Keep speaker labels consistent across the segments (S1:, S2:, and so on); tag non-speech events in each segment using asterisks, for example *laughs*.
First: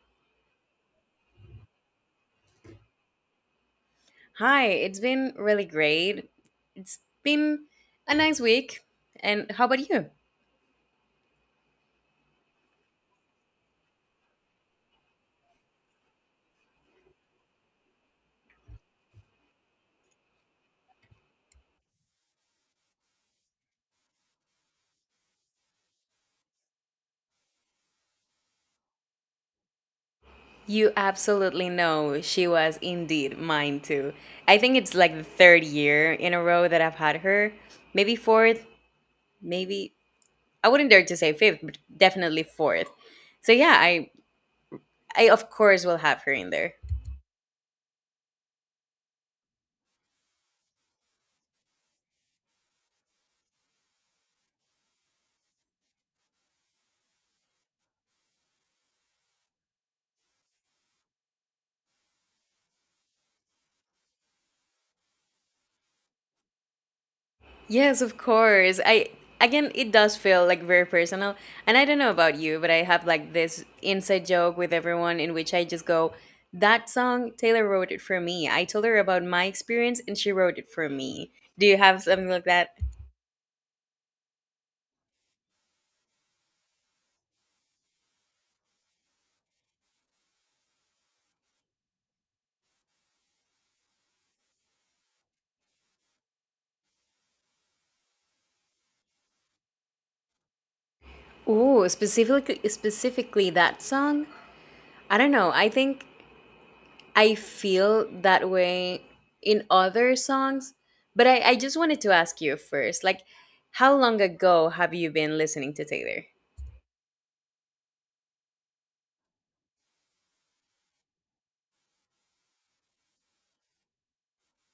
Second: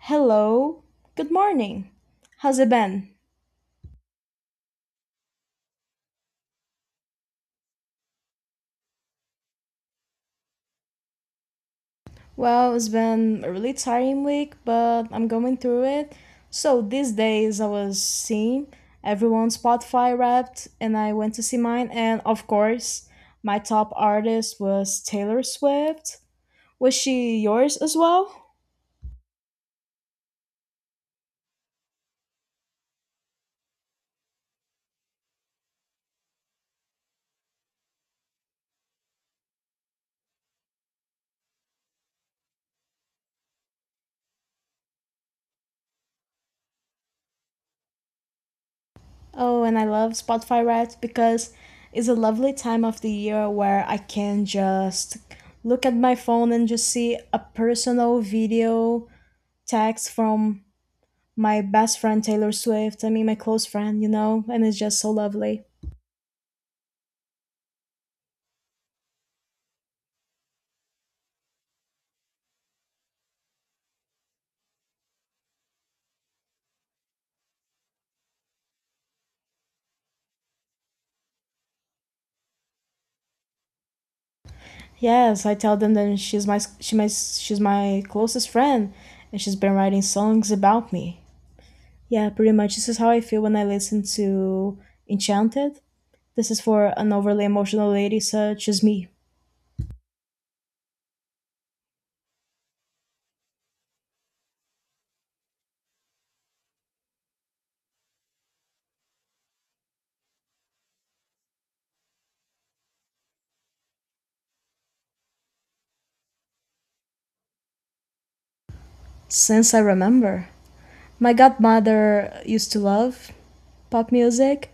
S1: Hello. Good morning. How's it been?
S2: Hi, it's been really great. It's been a nice week. And how about you?
S1: Well, it's been a really tiring week, but I'm going through it. So these days I was seeing everyone's Spotify Wrapped, and I went to see mine, and of course, my top artist was Taylor Swift. Was she yours as well?
S2: You absolutely know she was indeed mine too. I think it's like the third year in a row that I've had her. Maybe fourth, maybe I wouldn't dare to say fifth, but definitely fourth. So yeah, I of course will have her in there.
S1: Oh, and I love Spotify Wrapped because it's a lovely time of the year where I can just look at my phone and just see a personal video tags from my best friend Taylor Swift. My close friend. And it's just so lovely.
S2: Yes, of course. I Again, it does feel like very personal. And I don't know about you, but I have like this inside joke with everyone in which I just go, "That song, Taylor wrote it for me. I told her about my experience, and she wrote it for me." Do you have something like that?
S1: Yes, I tell them that she's my closest friend, and she's been writing songs about me. Yeah, pretty much. This is how I feel when I listen to Enchanted. This is for an overly emotional lady such as me.
S2: Ooh, specifically, specifically that song. I don't know. I think I feel that way in other songs, but I just wanted to ask you first, like, how long ago have you been listening to Taylor?
S1: Since I remember, my godmother used to love pop music,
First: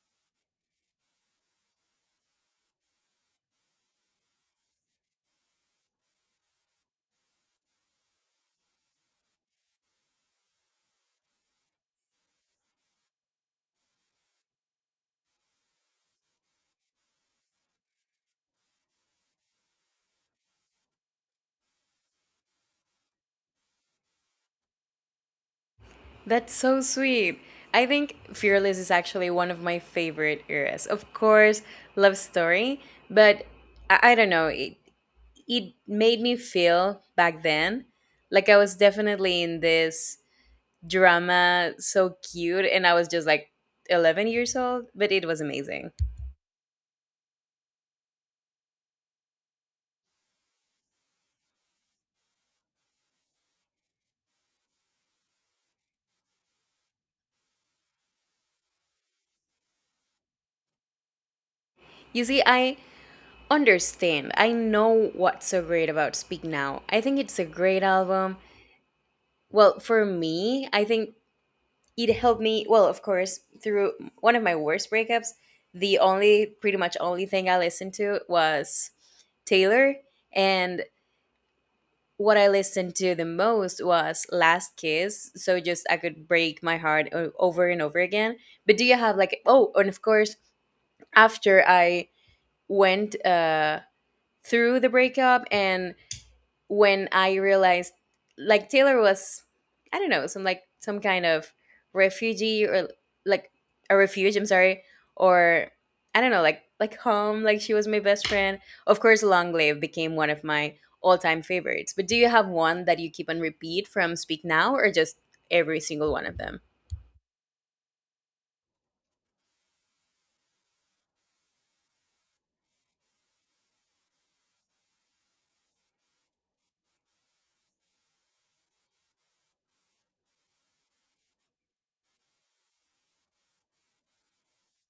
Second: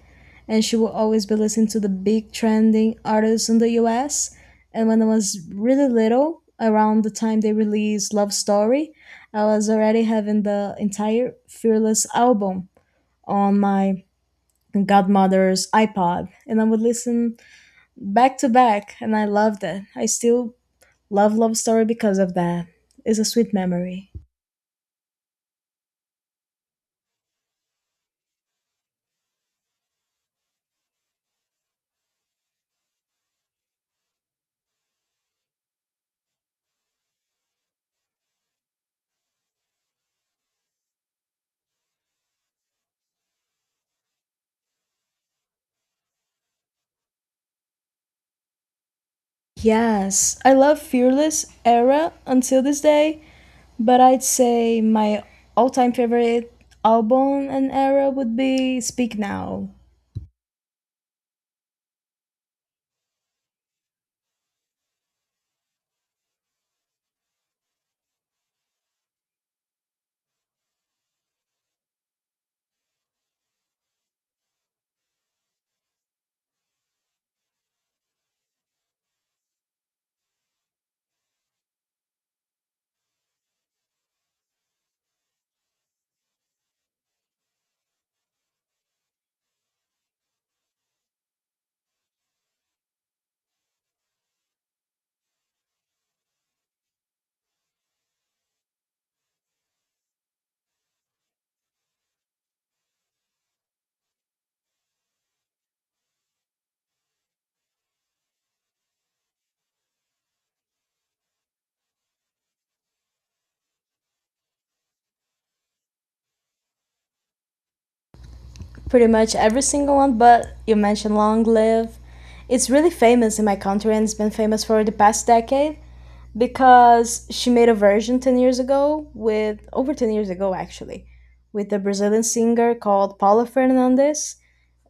S1: and she will always be listening to the big trending artists in the US. And when I was really little, around the time they released Love Story, I was already having the entire Fearless album on my godmother's iPod, and I would listen back to back, and I loved it. I still love Love Story because of that. It's a sweet memory.
S2: That's so sweet. I think Fearless is actually one of my favorite eras. Of course, Love Story, but I don't know. It made me feel back then like I was definitely in this drama so cute, and I was just like 11 years old, but it was amazing.
S1: Yes, I love Fearless era until this day, but I'd say my all time favorite album and era would be Speak Now.
S2: You see, I understand. I know what's so great about Speak Now. I think it's a great album. Well, for me, I think it helped me, well, of course, through one of my worst breakups. The only, pretty much only, thing I listened to was taylor, and what I listened to the most was last kiss, so just I could break my heart over and over again. But do you have like, oh, and of course, after I went through the breakup and when I realized like Taylor was, I don't know, some kind of refugee, or like a refuge, I'm sorry, or I don't know, like home, like she was my best friend. Of course Long Live became one of my all time favorites. But do you have one that you keep on repeat from Speak Now or just every single one of them?
S1: Pretty much every single one, but you mentioned Long Live. It's really famous in my country and it's been famous for the past decade because she made a version 10 years ago, with over 10 years ago actually, with a Brazilian singer called Paula Fernandes,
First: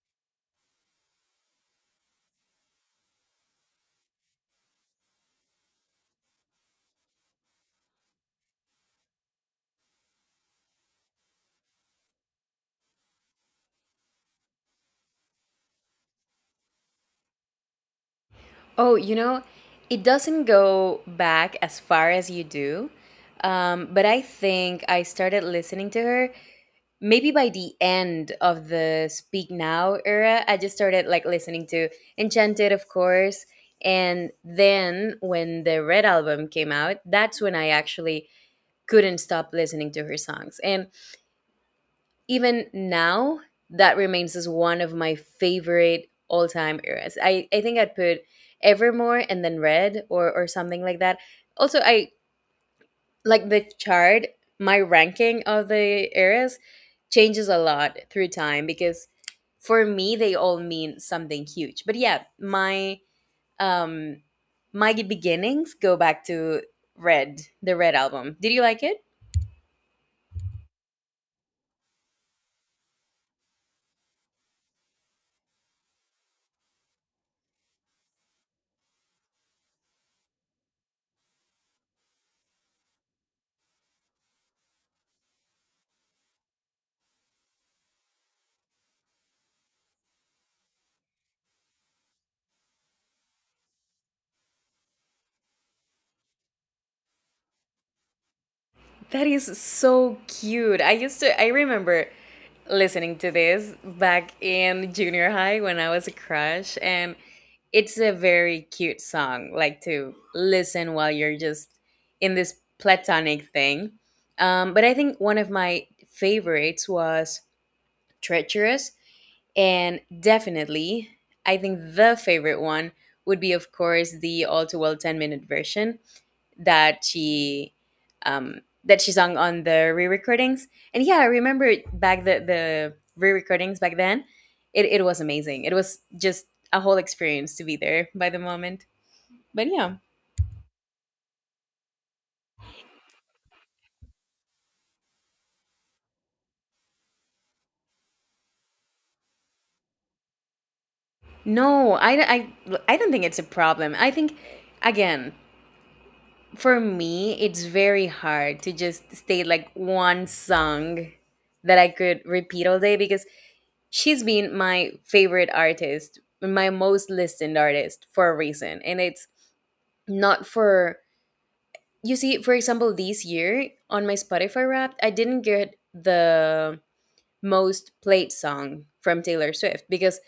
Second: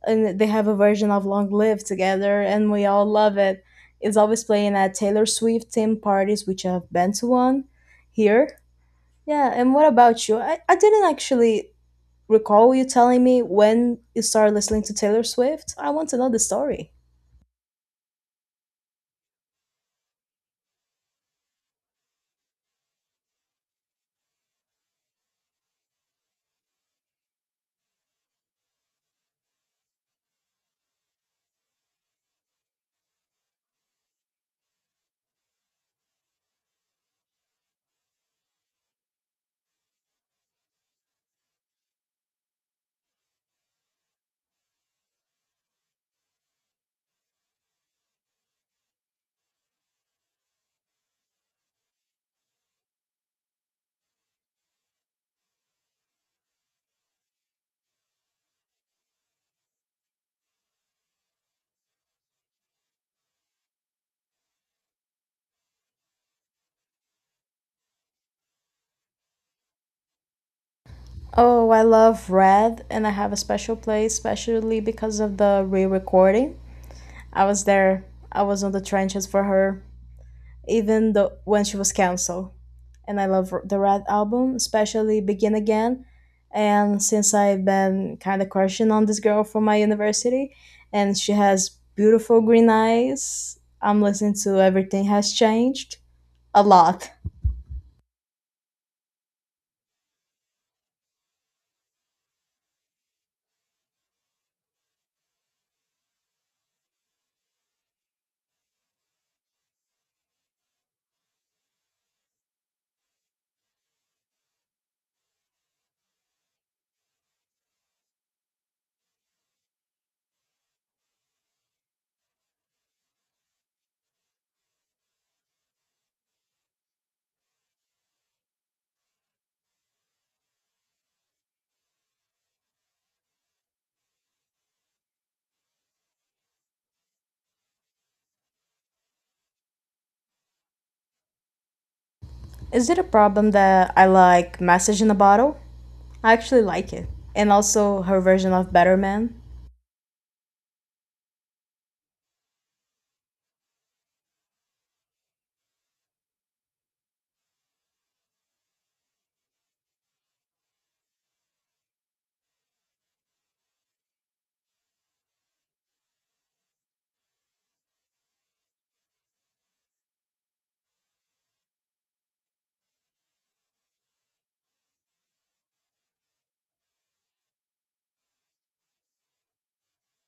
S1: and they have a version of Long Live together, and we all love it. It's always playing at Taylor Swift themed parties, which I've been to one here. Yeah, and what about you? I didn't actually recall you telling me when you started listening to Taylor Swift. I want to know the story.
S2: Oh, you know, it doesn't go back as far as you do. But I think I started listening to her maybe by the end of the Speak Now era. I just started like listening to Enchanted, of course, and then when the Red album came out, that's when I actually couldn't stop listening to her songs. And even now, that remains as one of my favorite all-time eras. I think I'd put Evermore and then Red, or something like that. Also, I like the chart, my ranking of the eras changes a lot through time because for me they all mean something huge. But yeah, my um my beginnings go back to Red, the Red album. Did you like it?
S1: Oh, I love Red, and I have a special place, especially because of the re recording. I was there, I was on the trenches for her, even though when she was canceled. And I love the Red album, especially Begin Again. And since I've been kind of crushing on this girl from my university, and she has beautiful green eyes, I'm listening to Everything Has Changed a lot.
S2: That is so cute. I remember listening to this back in junior high when I was a crush and it's a very cute song, like to listen while you're just in this platonic thing. But I think one of my favorites was Treacherous, and definitely, I think the favorite one would be, of course, the All Too Well 10 minute version that she that she sung on the re-recordings. And yeah, I remember back the re-recordings back then. It was amazing. It was just a whole experience to be there by the moment. But yeah,
S1: Is it a problem that I like Message in a Bottle? I actually like it. And also her version of Better Man.
S2: no, I don't think it's a problem. I think again, for me, it's very hard to just stay like one song that I could repeat all day because she's been my favorite artist, my most listened artist for a reason, and it's not for, you see, for example, this year on my Spotify Wrapped, I didn't get the most played song from Taylor Swift because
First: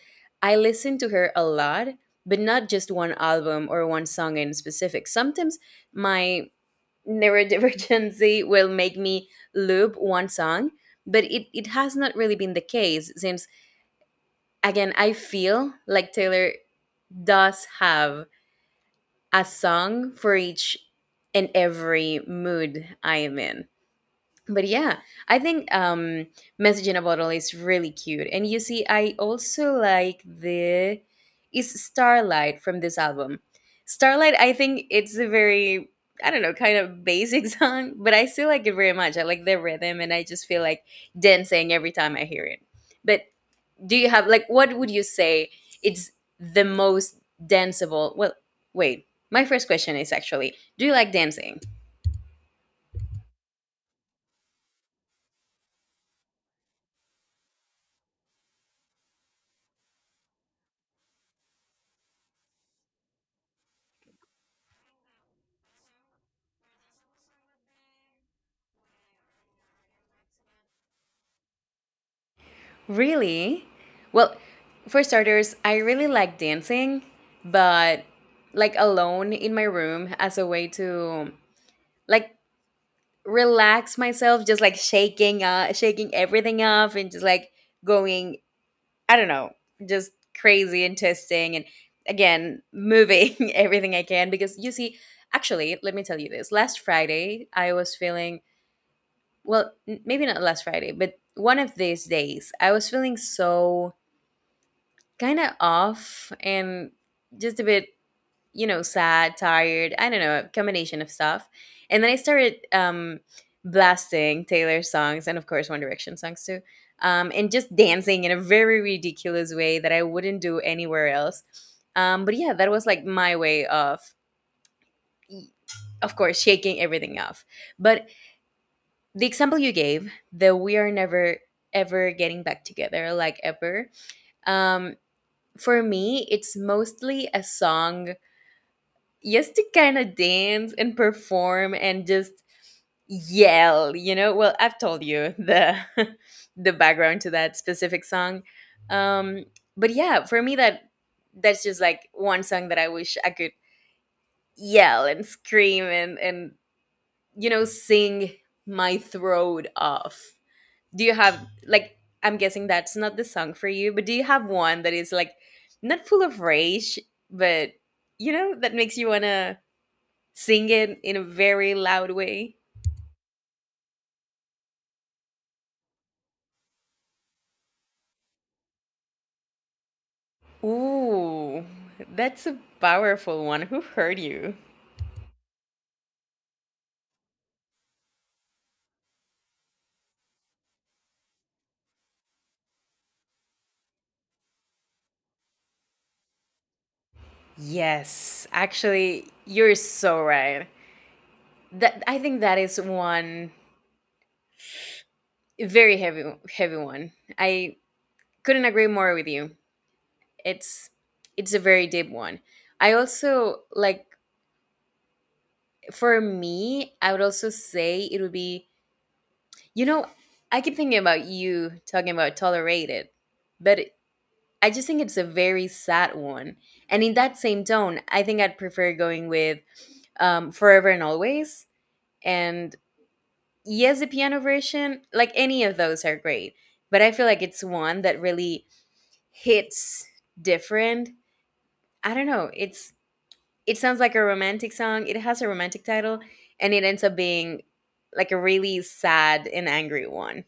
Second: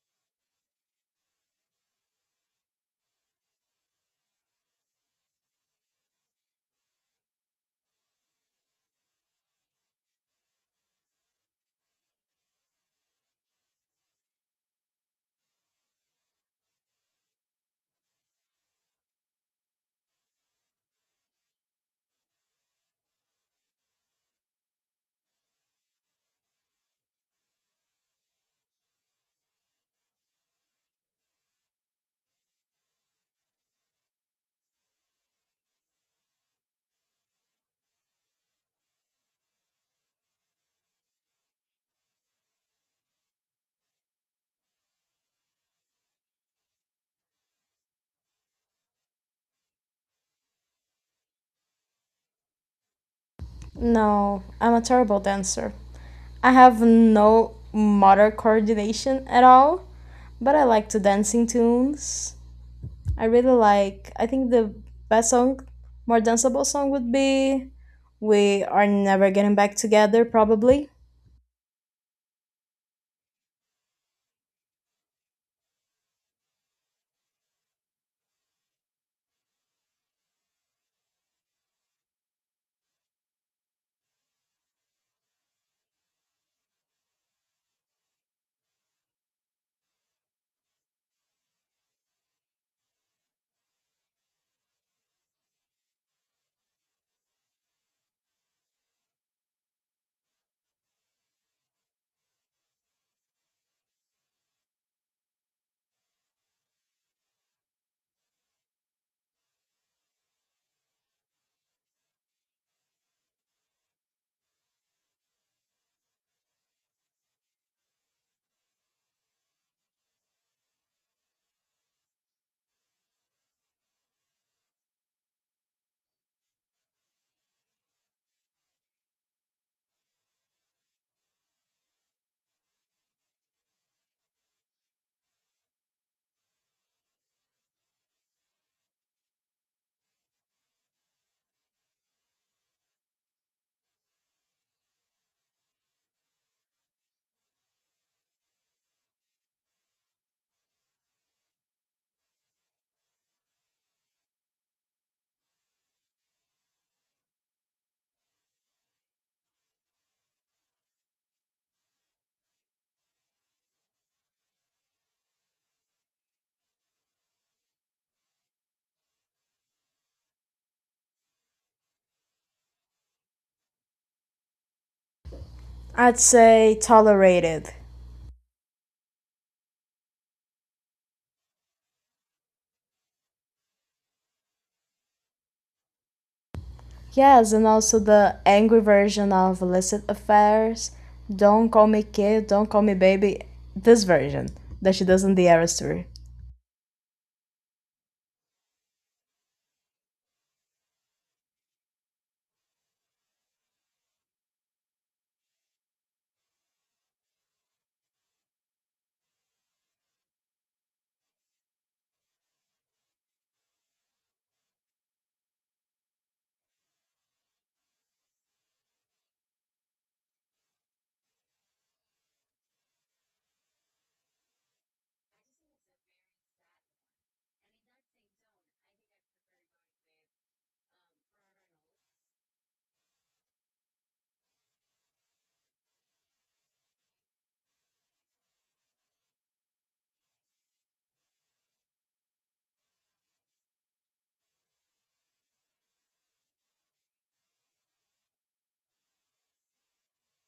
S2: I listen to her a lot, but not just one album or one song in specific. Sometimes my neurodivergency *laughs* will make me loop one song, but it has not really been the case since, again, I feel like Taylor does have a song for each and every mood I am in. But yeah, I think Message in a Bottle is really cute. And you see, I also like the, is Starlight from this album. Starlight, I think it's a very, I don't know, kind of basic *laughs* song, but I still like it very much. I like the rhythm and I just feel like dancing every time I hear it. But do you have like, what would you say it's the most danceable, well, wait, my first question is actually, do you like dancing?
S1: No, I'm a terrible dancer. I have no motor coordination at all, but I like to dancing tunes. I think the best song, more danceable song would be We Are Never Getting Back Together, probably.
S2: Really? Well, for starters, I really like dancing, but like alone in my room as a way to, like, relax myself, just like shaking everything off and just like going, I don't know, just crazy and testing and, again, moving *laughs* everything I can because you see, actually, let me tell you this. Last Friday, I was feeling, well, maybe not last Friday, but one of these days, I was feeling so kind of off and just a bit, you know, sad, tired, I don't know, a combination of stuff. And then I started blasting Taylor songs and, of course, One Direction songs too, and just dancing in a very ridiculous way that I wouldn't do anywhere else. But yeah, that was like my way of course, shaking everything off. But the example you gave, that we are never ever getting back together, like ever, um, for me, it's mostly a song used to kind of dance and perform and just yell, you know. Well, I've told you the *laughs* the background to that specific song. um but yeah, for me, that's just like one song that I wish I could yell and scream and you know, sing my throat off. Do you have like, I'm guessing that's not the song for you, but do you have one that is like not full of rage, but, you know, that makes you want to sing it in a very loud way?
S1: I'd say Tolerated.
S2: Ooh, that's a powerful one. Who hurt you?
S1: Yes, and also the angry version of Illicit Affairs. Don't call me kid, don't call me baby. This version that she does in the Eras tour.
S2: Yes, actually, you're so right. That, I think that is one very heavy heavy one. I couldn't agree more with you. It's it's a very deep one. I also like, for me, I would also say it would be, you know, I keep thinking about you talking about tolerated, but I just think it's a very sad one. And in that same tone, I think I'd prefer going with, Forever and Always. And yes, the piano version, like any of those are great. But I feel like it's one that really hits different. I don't know. It sounds like a romantic song. It has a romantic title and it ends up being like a really sad and angry one.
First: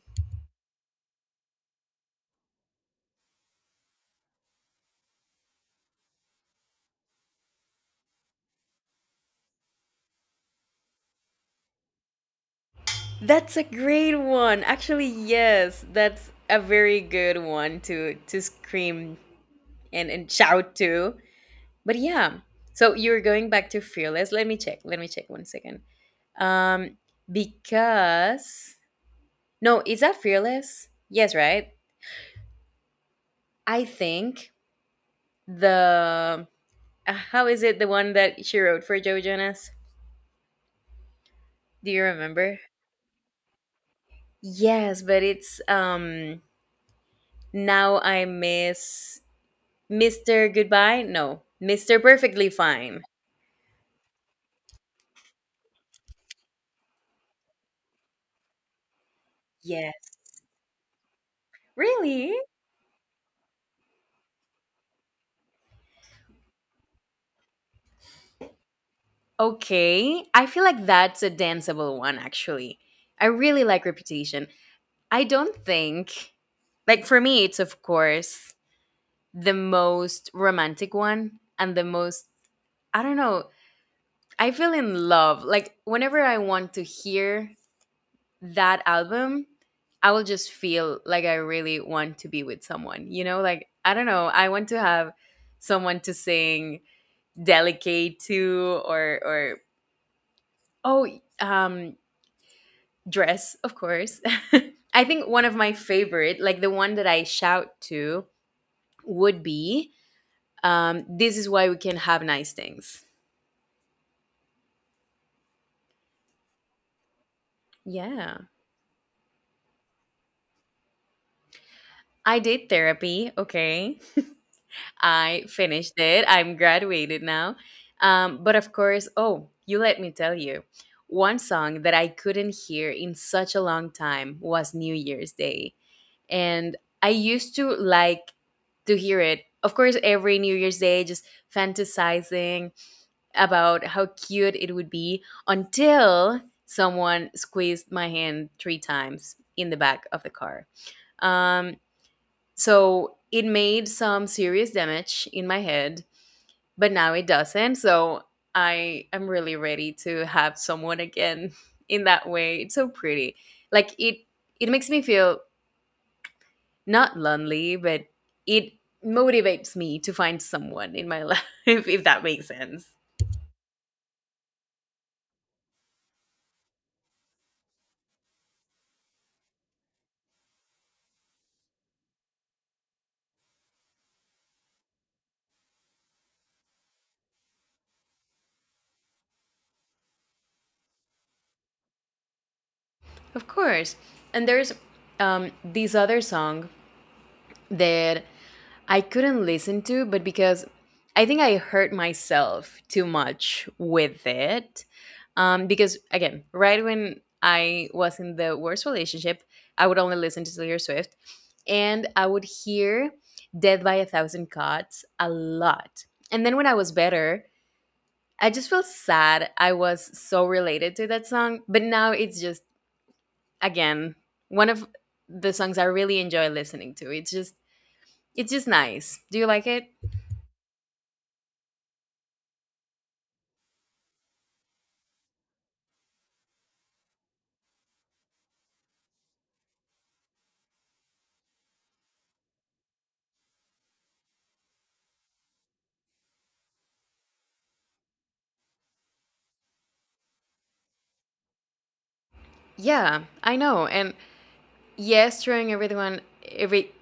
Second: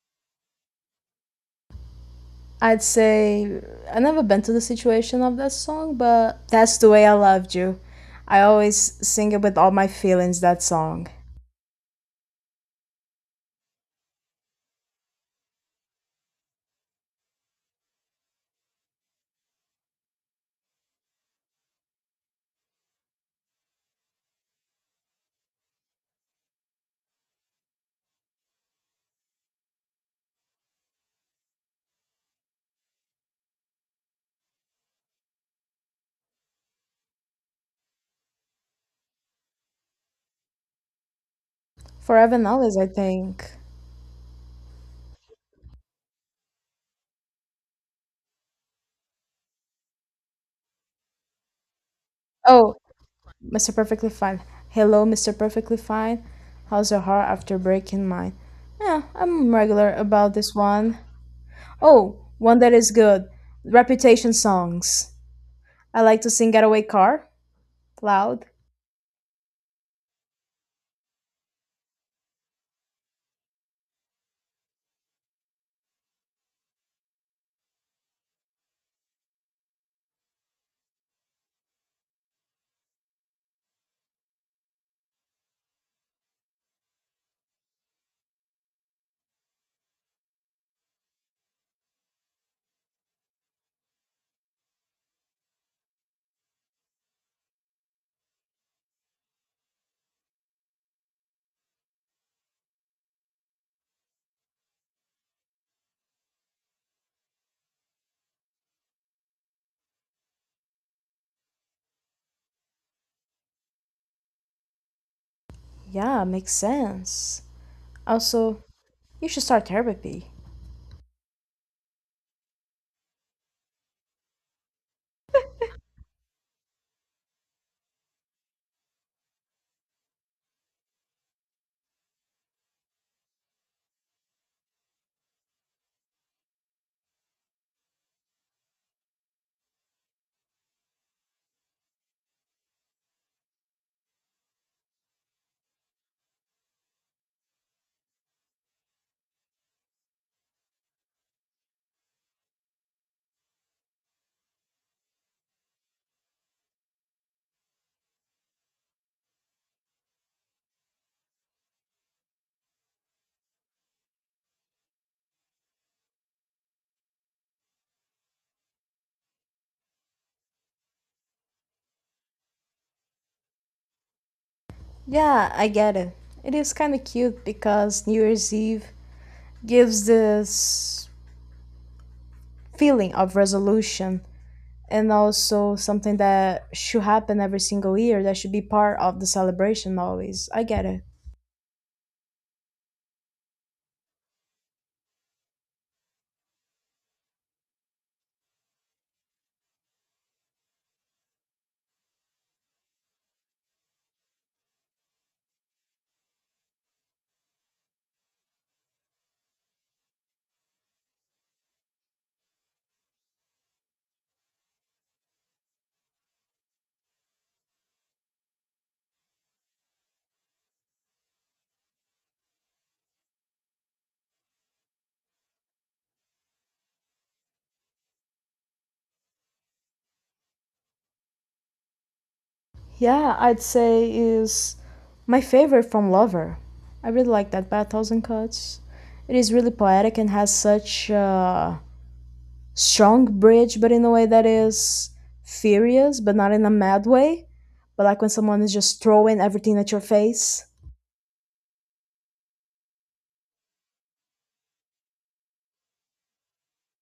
S1: I'd say I never been to the situation of that song, but that's the way I loved you. I always sing it with all my feelings, that song.
S2: That's a great one. Actually, yes, that's a very good one to scream and shout too. But yeah, so you're going back to Fearless. Let me check. Let me check one second. Um, because no, is that Fearless? Yes, right. I think the how is it the one that she wrote for Joe Jonas? Do you
S1: Forever and
S2: remember?
S1: Always, I think.
S2: Yes, but it's now I miss Mr. Goodbye. No, Mr. Perfectly
S1: Oh,
S2: Fine.
S1: Mr. Perfectly Fine. Hello, Mr. Perfectly Fine. How's your heart after breaking mine? Yeah, I'm regular
S2: Yes.
S1: about this one. Oh,
S2: Really?
S1: one that is good. Reputation songs. I like to sing Getaway Car, loud.
S2: Okay, I feel like that's a danceable one actually. I really like Reputation. I don't think, like for me it's of course the most romantic one and the most, I don't know, I feel in love. Like whenever I want to hear that album, I will just feel like I really want to be with someone. You know, like I don't know, I want to have someone to sing delicate to, or oh, um dress, of course. *laughs* I think one of my favorite, like the one that I shout to, would be, this is why we can have nice things.
S1: Yeah, makes sense.
S2: Yeah.
S1: Also, you should start therapy.
S2: I did therapy. Okay. I finished it. I'm graduated now. But of course, oh, you let me tell you, one song that I couldn't hear in such a long time was New Year's Day. And I used to like to hear it. Of course, every New Year's Day, just fantasizing about how cute it would be until someone squeezed my hand 3 times in the back of the car. Um, so it made some serious damage in my head, but now it doesn't. So I am really ready to have someone again *laughs* in that way. It's so pretty. Like it makes me feel not lonely, but it motivates me to find someone in my *laughs* life if that makes sense.
S1: Yeah, I get it. It is kind of cute because New Year's Eve gives this feeling of resolution and also something that should happen every single year that should be part of the celebration always. I get it.
S2: Of course. And there's this other song that I couldn't listen to, but because I think I hurt myself too much with it. Because, again, right when I was in the worst relationship, I would only listen to Taylor Swift and I would hear Death by a Thousand Cuts a lot. And then when I was better, I just felt sad. I was so related to that song, but now it's just again one of the songs I really enjoy listening to. It's just nice. Do you like it?
S1: Yeah, I'd say is my favorite from Lover. I really like that by 1,000 cuts. It is really poetic and has such strong bridge, but in a way that is furious, but not in a mad way. But like when someone is just throwing everything at your face.
S2: Yeah, I know. And yes, throwing everyone every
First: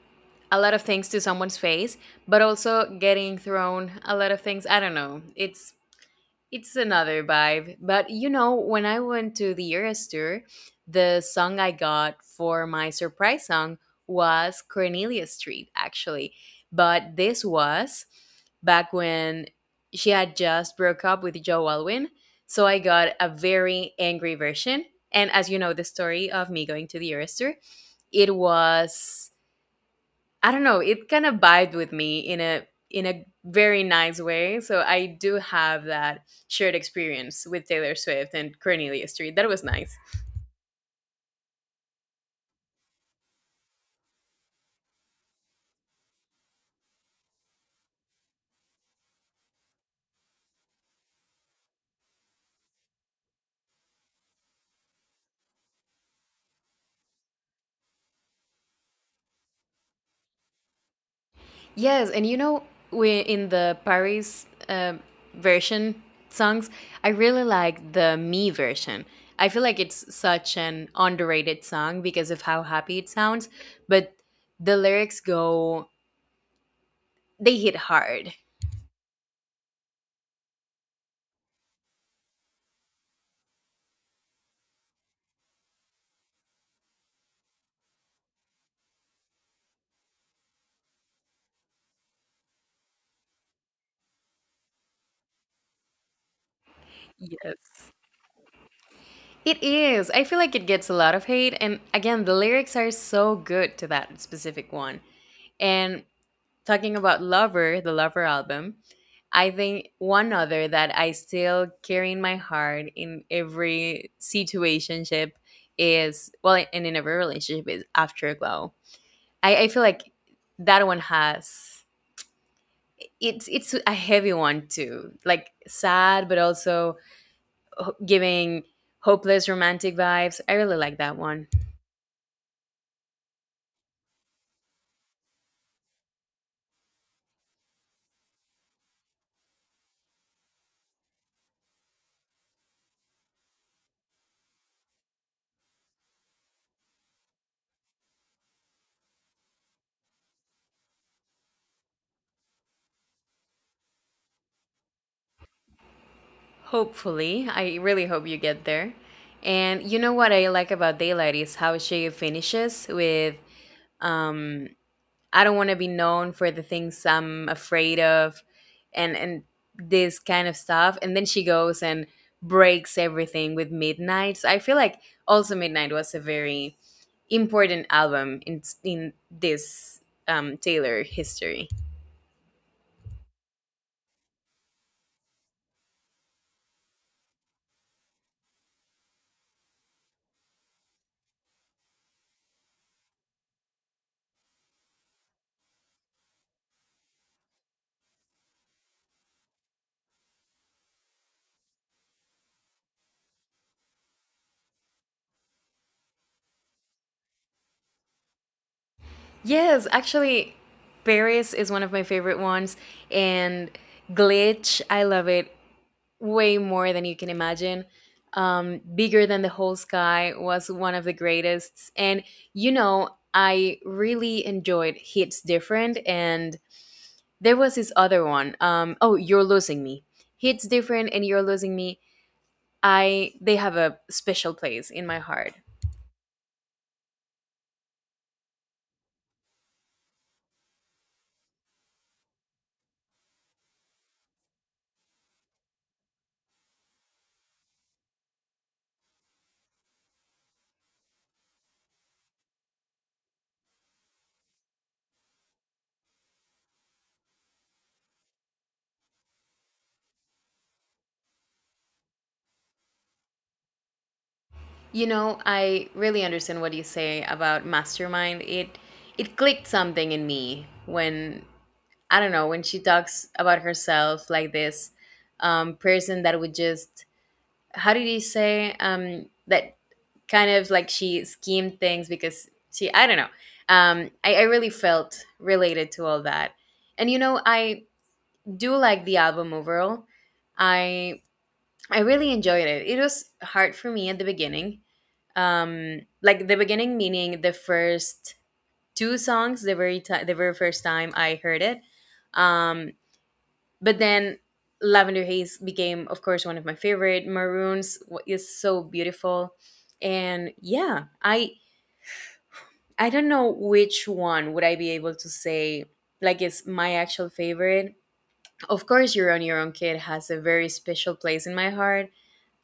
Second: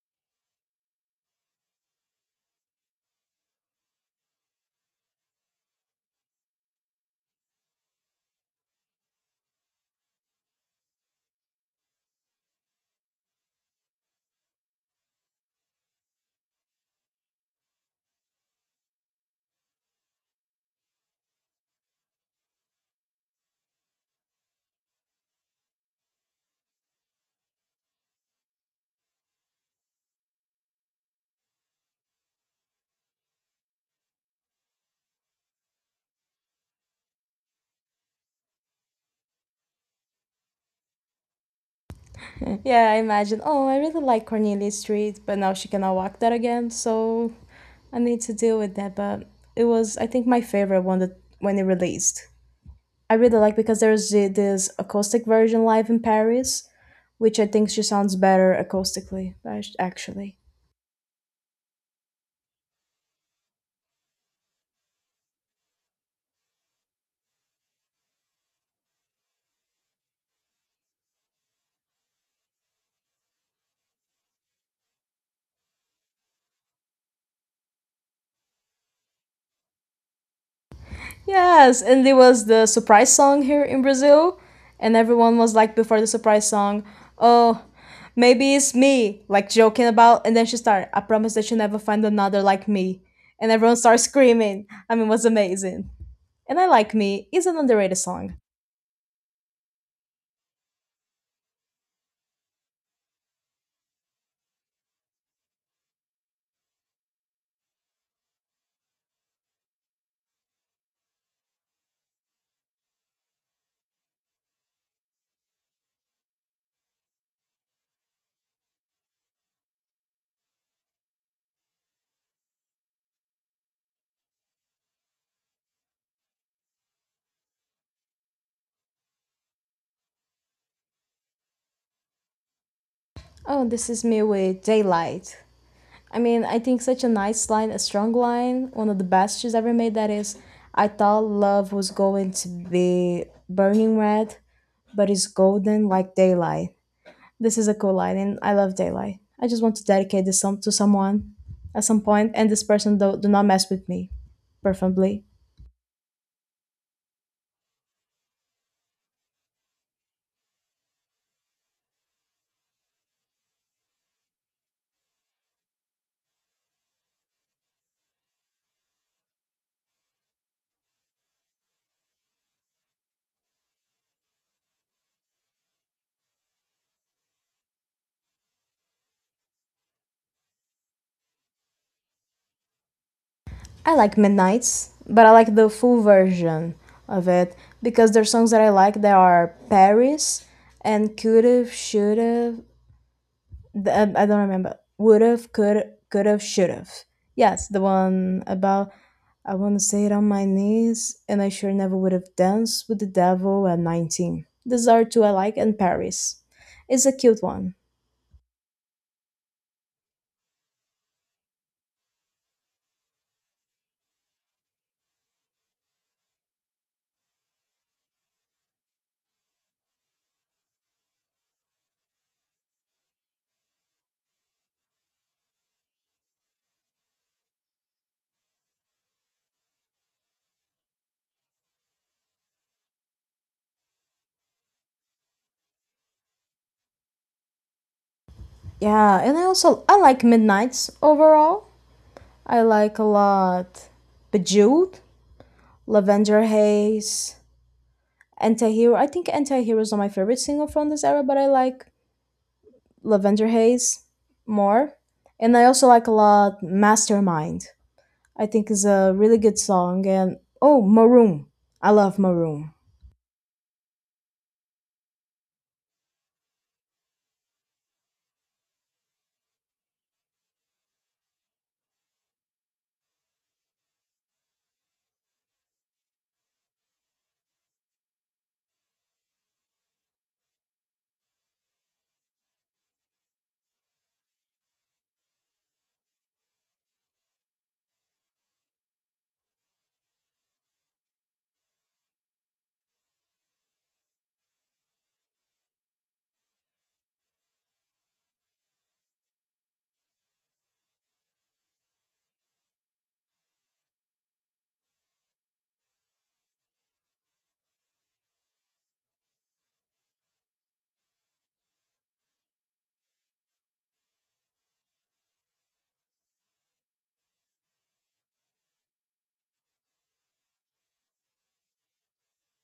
S2: a lot of things to someone's face, but also getting thrown a lot of things. I don't know. It's another vibe. But you know, when I went to the Eras tour, the song I got for my surprise song was Cornelia Street, actually. But this was back when she had just broke up with Joe Alwyn. So I got a very angry version. And as you know, the story of me going to the Eras tour, it was I don't know, it kind of vibed with me in a very nice way. So I do have that shared experience with Taylor Swift and Cornelia Street. That was nice.
S1: *laughs* Yeah, I imagine, oh, I really like Cornelia Street, but now she cannot walk that again, so I need to deal with that. But it was, I think, my favorite one that when it released. I really like because this acoustic version live in Paris, which I think she sounds better acoustically, actually.
S2: Yes, and you know, we in the Paris version songs, I really like the me version. I feel like it's such an underrated song because of how happy it sounds, but the lyrics go they hit hard.
S1: Yes, and there was the surprise song here in Brazil, and everyone was like before the surprise song, oh, maybe it's me, like joking about, and then she started, I promise that you'll never find another like me. And everyone started screaming. It was amazing. And I Like Me is an
S2: Yes,
S1: underrated song.
S2: it is. I feel like it gets a lot of hate. And again, the lyrics are so good to that specific one. And talking about Lover, the Lover album, I think one other that I still carry in my heart in every situationship is, well, and in every relationship is Afterglow. I feel like that one has, it's a heavy one too, like sad, but also giving hopeless romantic vibes. I really like that one.
S1: Oh, this is me with Daylight. I think such a nice line, a strong line, one of the best she's ever made. That is, I thought love was going to be burning red, but it's golden like daylight. This is a cool line, and I love daylight. I just want to dedicate this song to someone at some point, and this person do not mess with me, preferably.
S2: Hopefully, I really hope you get there. And you know what I like about Daylight is how she finishes with um I don't want to be known for the things I'm afraid of and this kind of stuff, and then she goes and breaks everything with Midnight. So I feel like also Midnight was a very important album in this Taylor history.
S1: I like Midnight's, but I like the full version of it because there are songs that I like that are Paris and Could've, Should've, the, I don't remember. Would've, could, could've, should've. Yes, the one about I want to say it on my knees, and I sure never would have danced with the devil at 19. These are two I like, and Paris. It's a cute one.
S2: Yes, actually, Paris is one of my favorite ones, and Glitch, I love it way more than you can imagine. Bigger Than the Whole Sky was one of the greatest. And, you know, I really enjoyed Hits Different, and there was this other one. Oh, You're Losing Me. Hits Different and You're Losing Me. I they have a special place in my heart.
S1: Yeah, and I also I like Midnights overall. I like a lot Bejeweled, Lavender Haze, Antihero. I think Antihero is not my favorite single from this era, but I like Lavender Haze more. And I also like a lot Mastermind. I think is a really good song and oh Maroon. I love Maroon.
S2: You know, I really understand what you say about Mastermind. It clicked something in me when I don't know when she talks about herself like this person that would just how did he say that kind of like she schemed things because she I don't know. I really felt related to all that, and you know I do like the album overall. I I really enjoyed it. It was hard for me at the beginning. Like the beginning meaning the first two songs, the very ti the very first time I heard it. Um, but then Lavender Haze became, of course, one of my favorite. Is so beautiful, and yeah, I don't know which one would I be able to say like is my actual favorite. Of course, You're on Your Own Kid has a very special place in my heart.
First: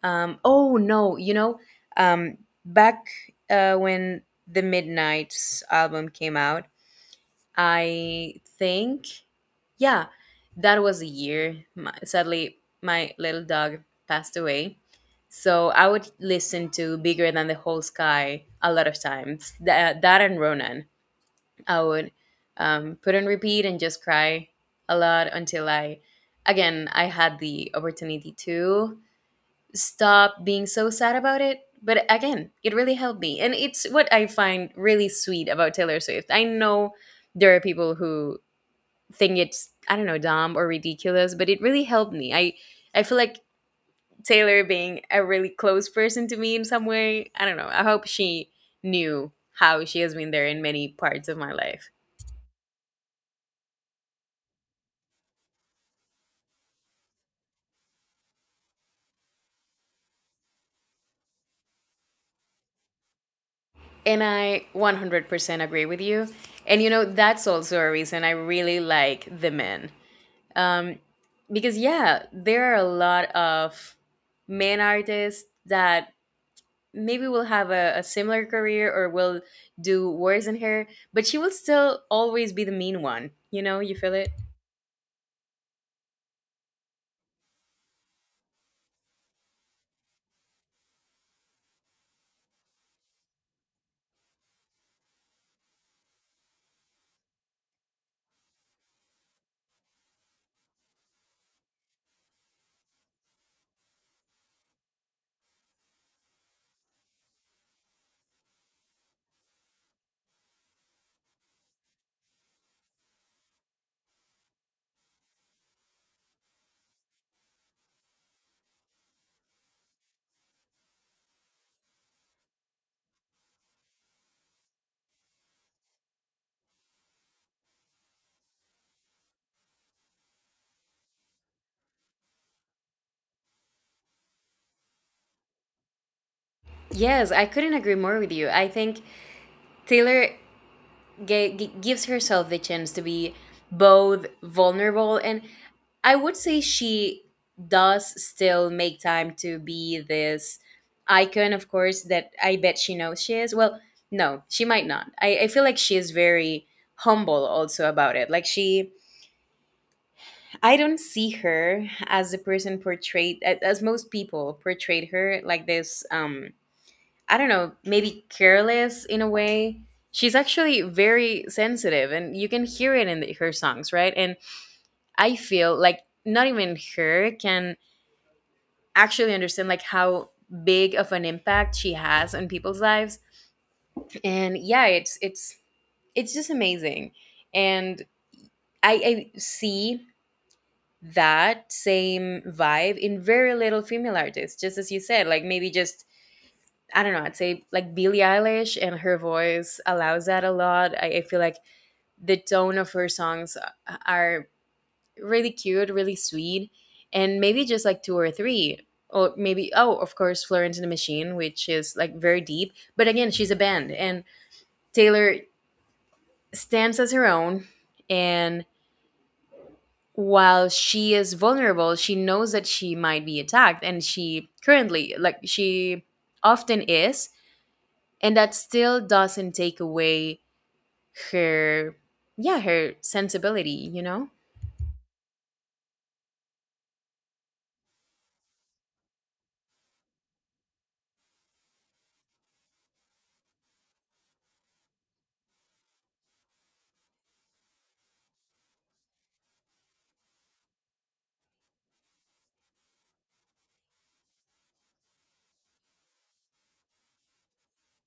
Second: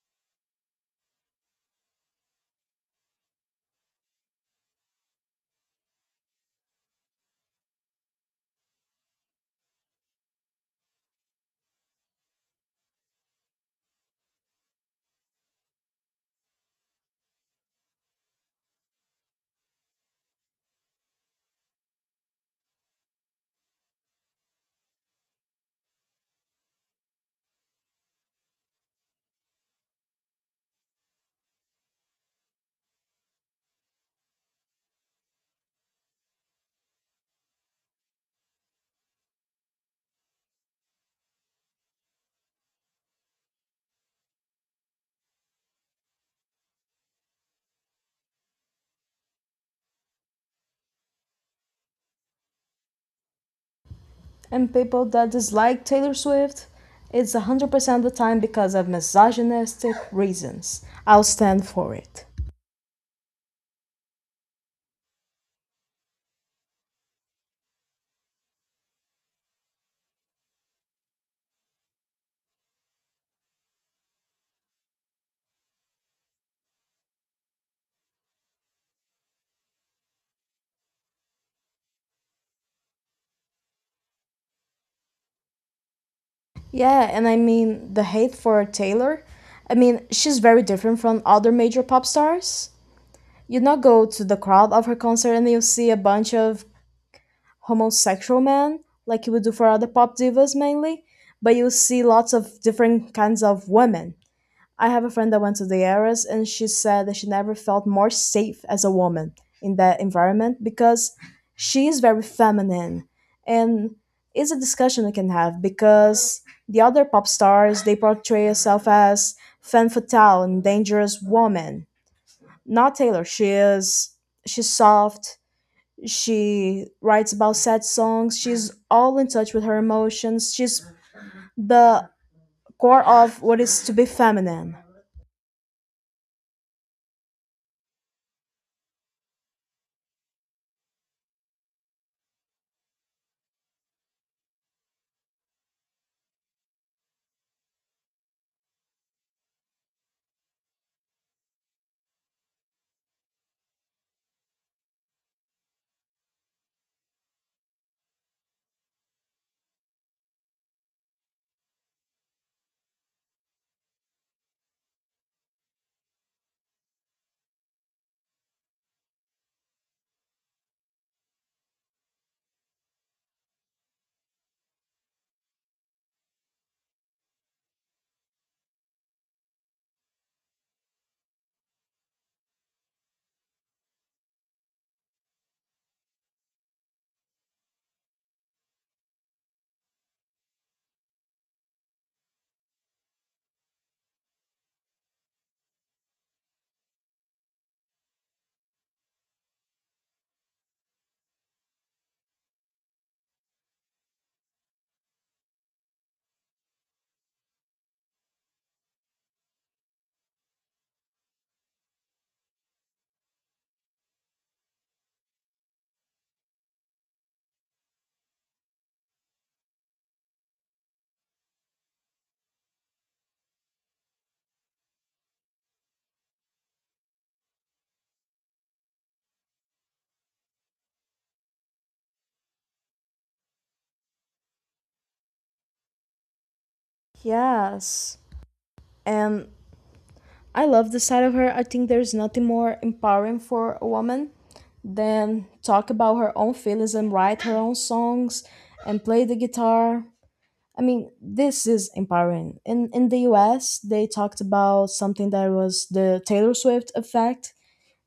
S2: Oh no, you know, um, back when the Midnight's album came out, I think, yeah, that was a year. My, sadly, my little dog passed away. So I would listen to Bigger Than the Whole Sky a lot of times. That and Ronan. I would put on repeat and just cry a lot until again, I had the opportunity to stop being so sad about it. But again, it really helped me. And it's what I find really sweet about Taylor Swift. I know there are people who think it's, I don't know, dumb or ridiculous, but it really helped me. I feel like Taylor being a really close person to me in some way, I don't know. I hope she knew how she has been there in many parts of my life.
S1: And people that dislike Taylor Swift, it's 100% the time because of misogynistic reasons. I'll stand for it.
S2: And I 100% agree with you. And you know, that's also a reason I really like The Men. um, because yeah, there are a lot of men artists that maybe will have a similar career or will do worse than her, but she will still always be the mean one, you know, you feel it.
S1: Yeah, and I mean the hate for Taylor. I mean, she's very different from other major pop stars. You not go to the crowd of her concert and you'll see a bunch of homosexual man, like you would do for other pop divas mainly, but you see lots of different kinds of women. I have a friend that went to the Eras, and she said that she never felt more safe as a woman in that environment because she is very feminine, and it's a discussion we can have because the other pop stars they portray herself as femme fatale and dangerous woman. Not Taylor. She's soft, she writes about sad songs. She's all in touch with her emotions. She's the core of what is to be feminine.
S2: Yes, I couldn't agree more with you. I think Taylor gives herself the chance to be both vulnerable and I would say she does still make time to be this icon, of course, that I bet she knows she is. Well, no, she might not. I feel like she is very humble also about it. I don't see her as the person portrayed, as most people portrayed her, like this I don't know, maybe careless in a way. She's actually very sensitive and you can hear it in the, her songs, right? And I feel like not even her can actually understand like how big of an impact she has on people's lives. And yeah, it's just amazing. And I see that same vibe in very little female artists, just as you said, like maybe just I don't know, I'd say like Billie Eilish and her voice allows that a lot. I feel like the tone of her songs are really cute, really sweet, and maybe just like two or three. Or maybe, oh, of course, Florence and the Machine, which is like very deep. But again, she's a band, and Taylor stands as her own. And while she is vulnerable, she knows that she might be attacked, and she currently, like, she often is. And that still doesn't take away her yeah her sensibility, you know.
S1: Yes. And I love the side of her. I think there's nothing more empowering for a woman than talk about her own feelings and write her own songs and play the guitar. I mean, this is empowering. In the US, they talked about something that was the Taylor Swift effect,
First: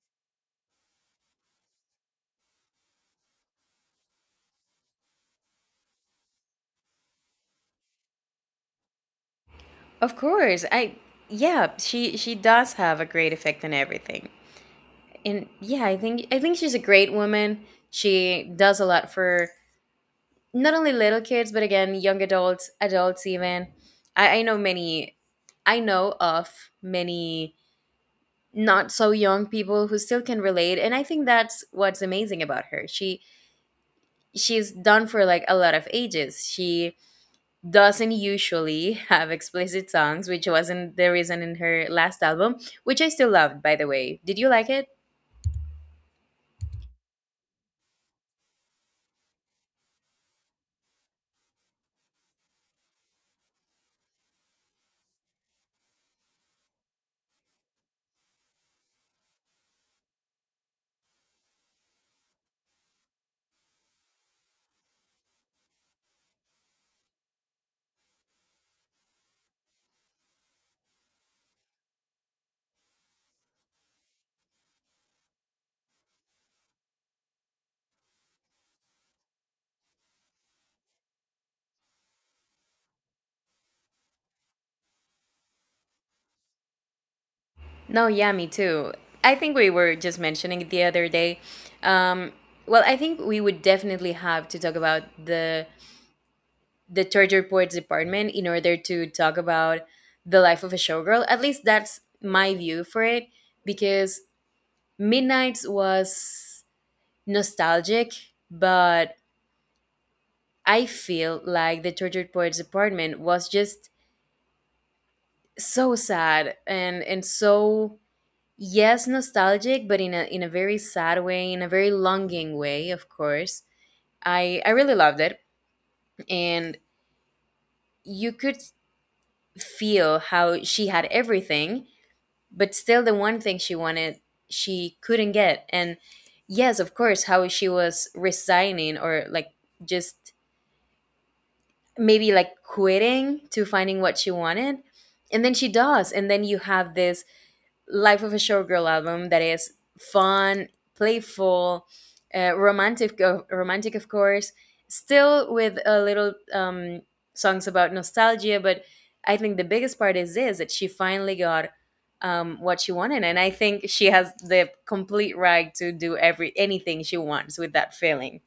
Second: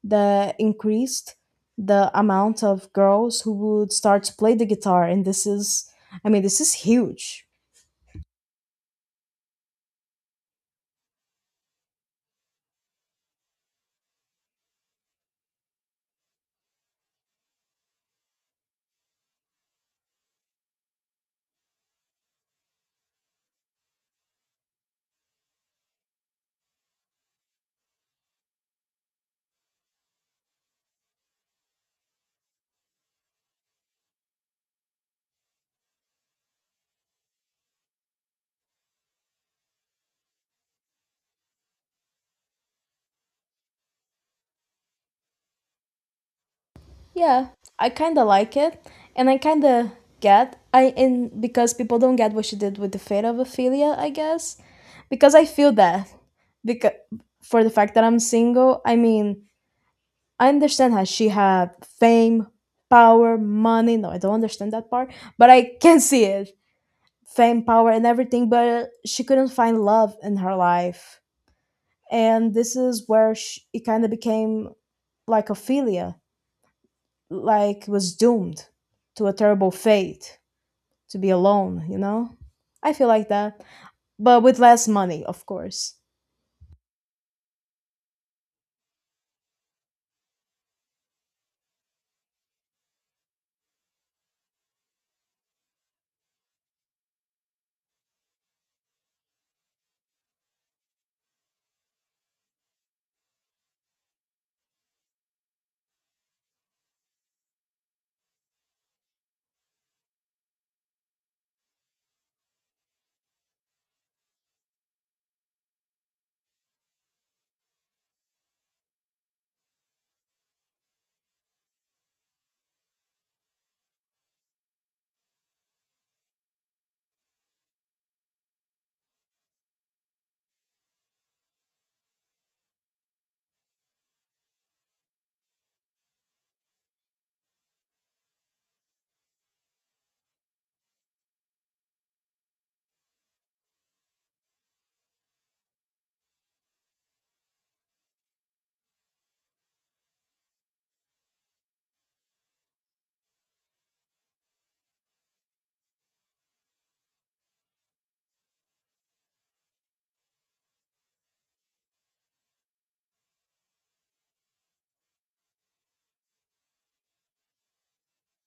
S1: the increased the amount of girls who would start to play the guitar, and this is, I mean, this is huge.
S2: Of course, I yeah, she does have a great effect on everything. And yeah, I think she's a great woman. She does a lot for not only little kids but again young adults, adults even. I know many I know of many not so young people who still can relate, and I think that's what's amazing about her. She's done for like a lot of ages. She doesn't usually have explicit songs, which wasn't the reason in her last album, which I still loved, by the way. Did you like it?
S1: Yeah, I kind of like it, and I kind of get I and because people don't get what she did with the fate of Ophelia, I guess, because I feel that because for the fact that I'm single, I mean, I understand how she had fame, power, money. No, I don't understand that part, but I can see it. Fame, power, and everything, but she couldn't find love in her life. And this is where she, it kind of became like Ophelia, like was doomed to a terrible fate to be alone, you know? I feel like that, but with less money, of course.
S2: No, yeah, me too. I think we were just mentioning it the other day. Um, well, I think we would definitely have to talk about the torture poets department in order to talk about the life of a showgirl. At least that's my view for it, because Midnight's was nostalgic, but I feel like the tortured poets department was just so sad and so yes nostalgic, but in a very sad way, in a very longing way, of course. I really loved it, and you could feel how she had everything, but still the one thing she wanted she couldn't get, and yes, of course, how she was resigning or like just maybe like quitting to finding what she wanted. And then she does. And then you have this Life of a Showgirl album that is fun, playful, romantic, of course, still with a little songs about nostalgia. But I think the biggest part is this that she finally got what she wanted. And I think she has the complete right to do every anything she wants with that feeling.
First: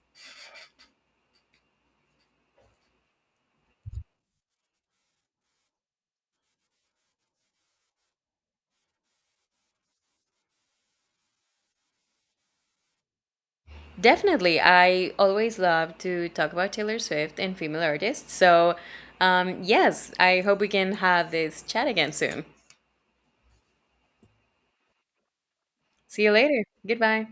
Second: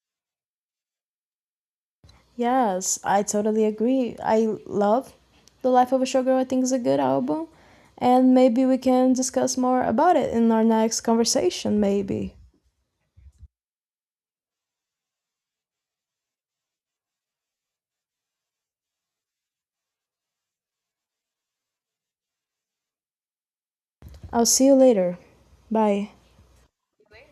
S1: Yes, I totally agree. I love The Life of a Showgirl, I think is a good album. And maybe we can discuss more about it in our next conversation, maybe.
S2: Definitely. I always love to talk about Taylor Swift and female artists. So, yes, I hope we can have this chat again soon.
S1: I'll see you later. Bye.
S2: See you later. Goodbye.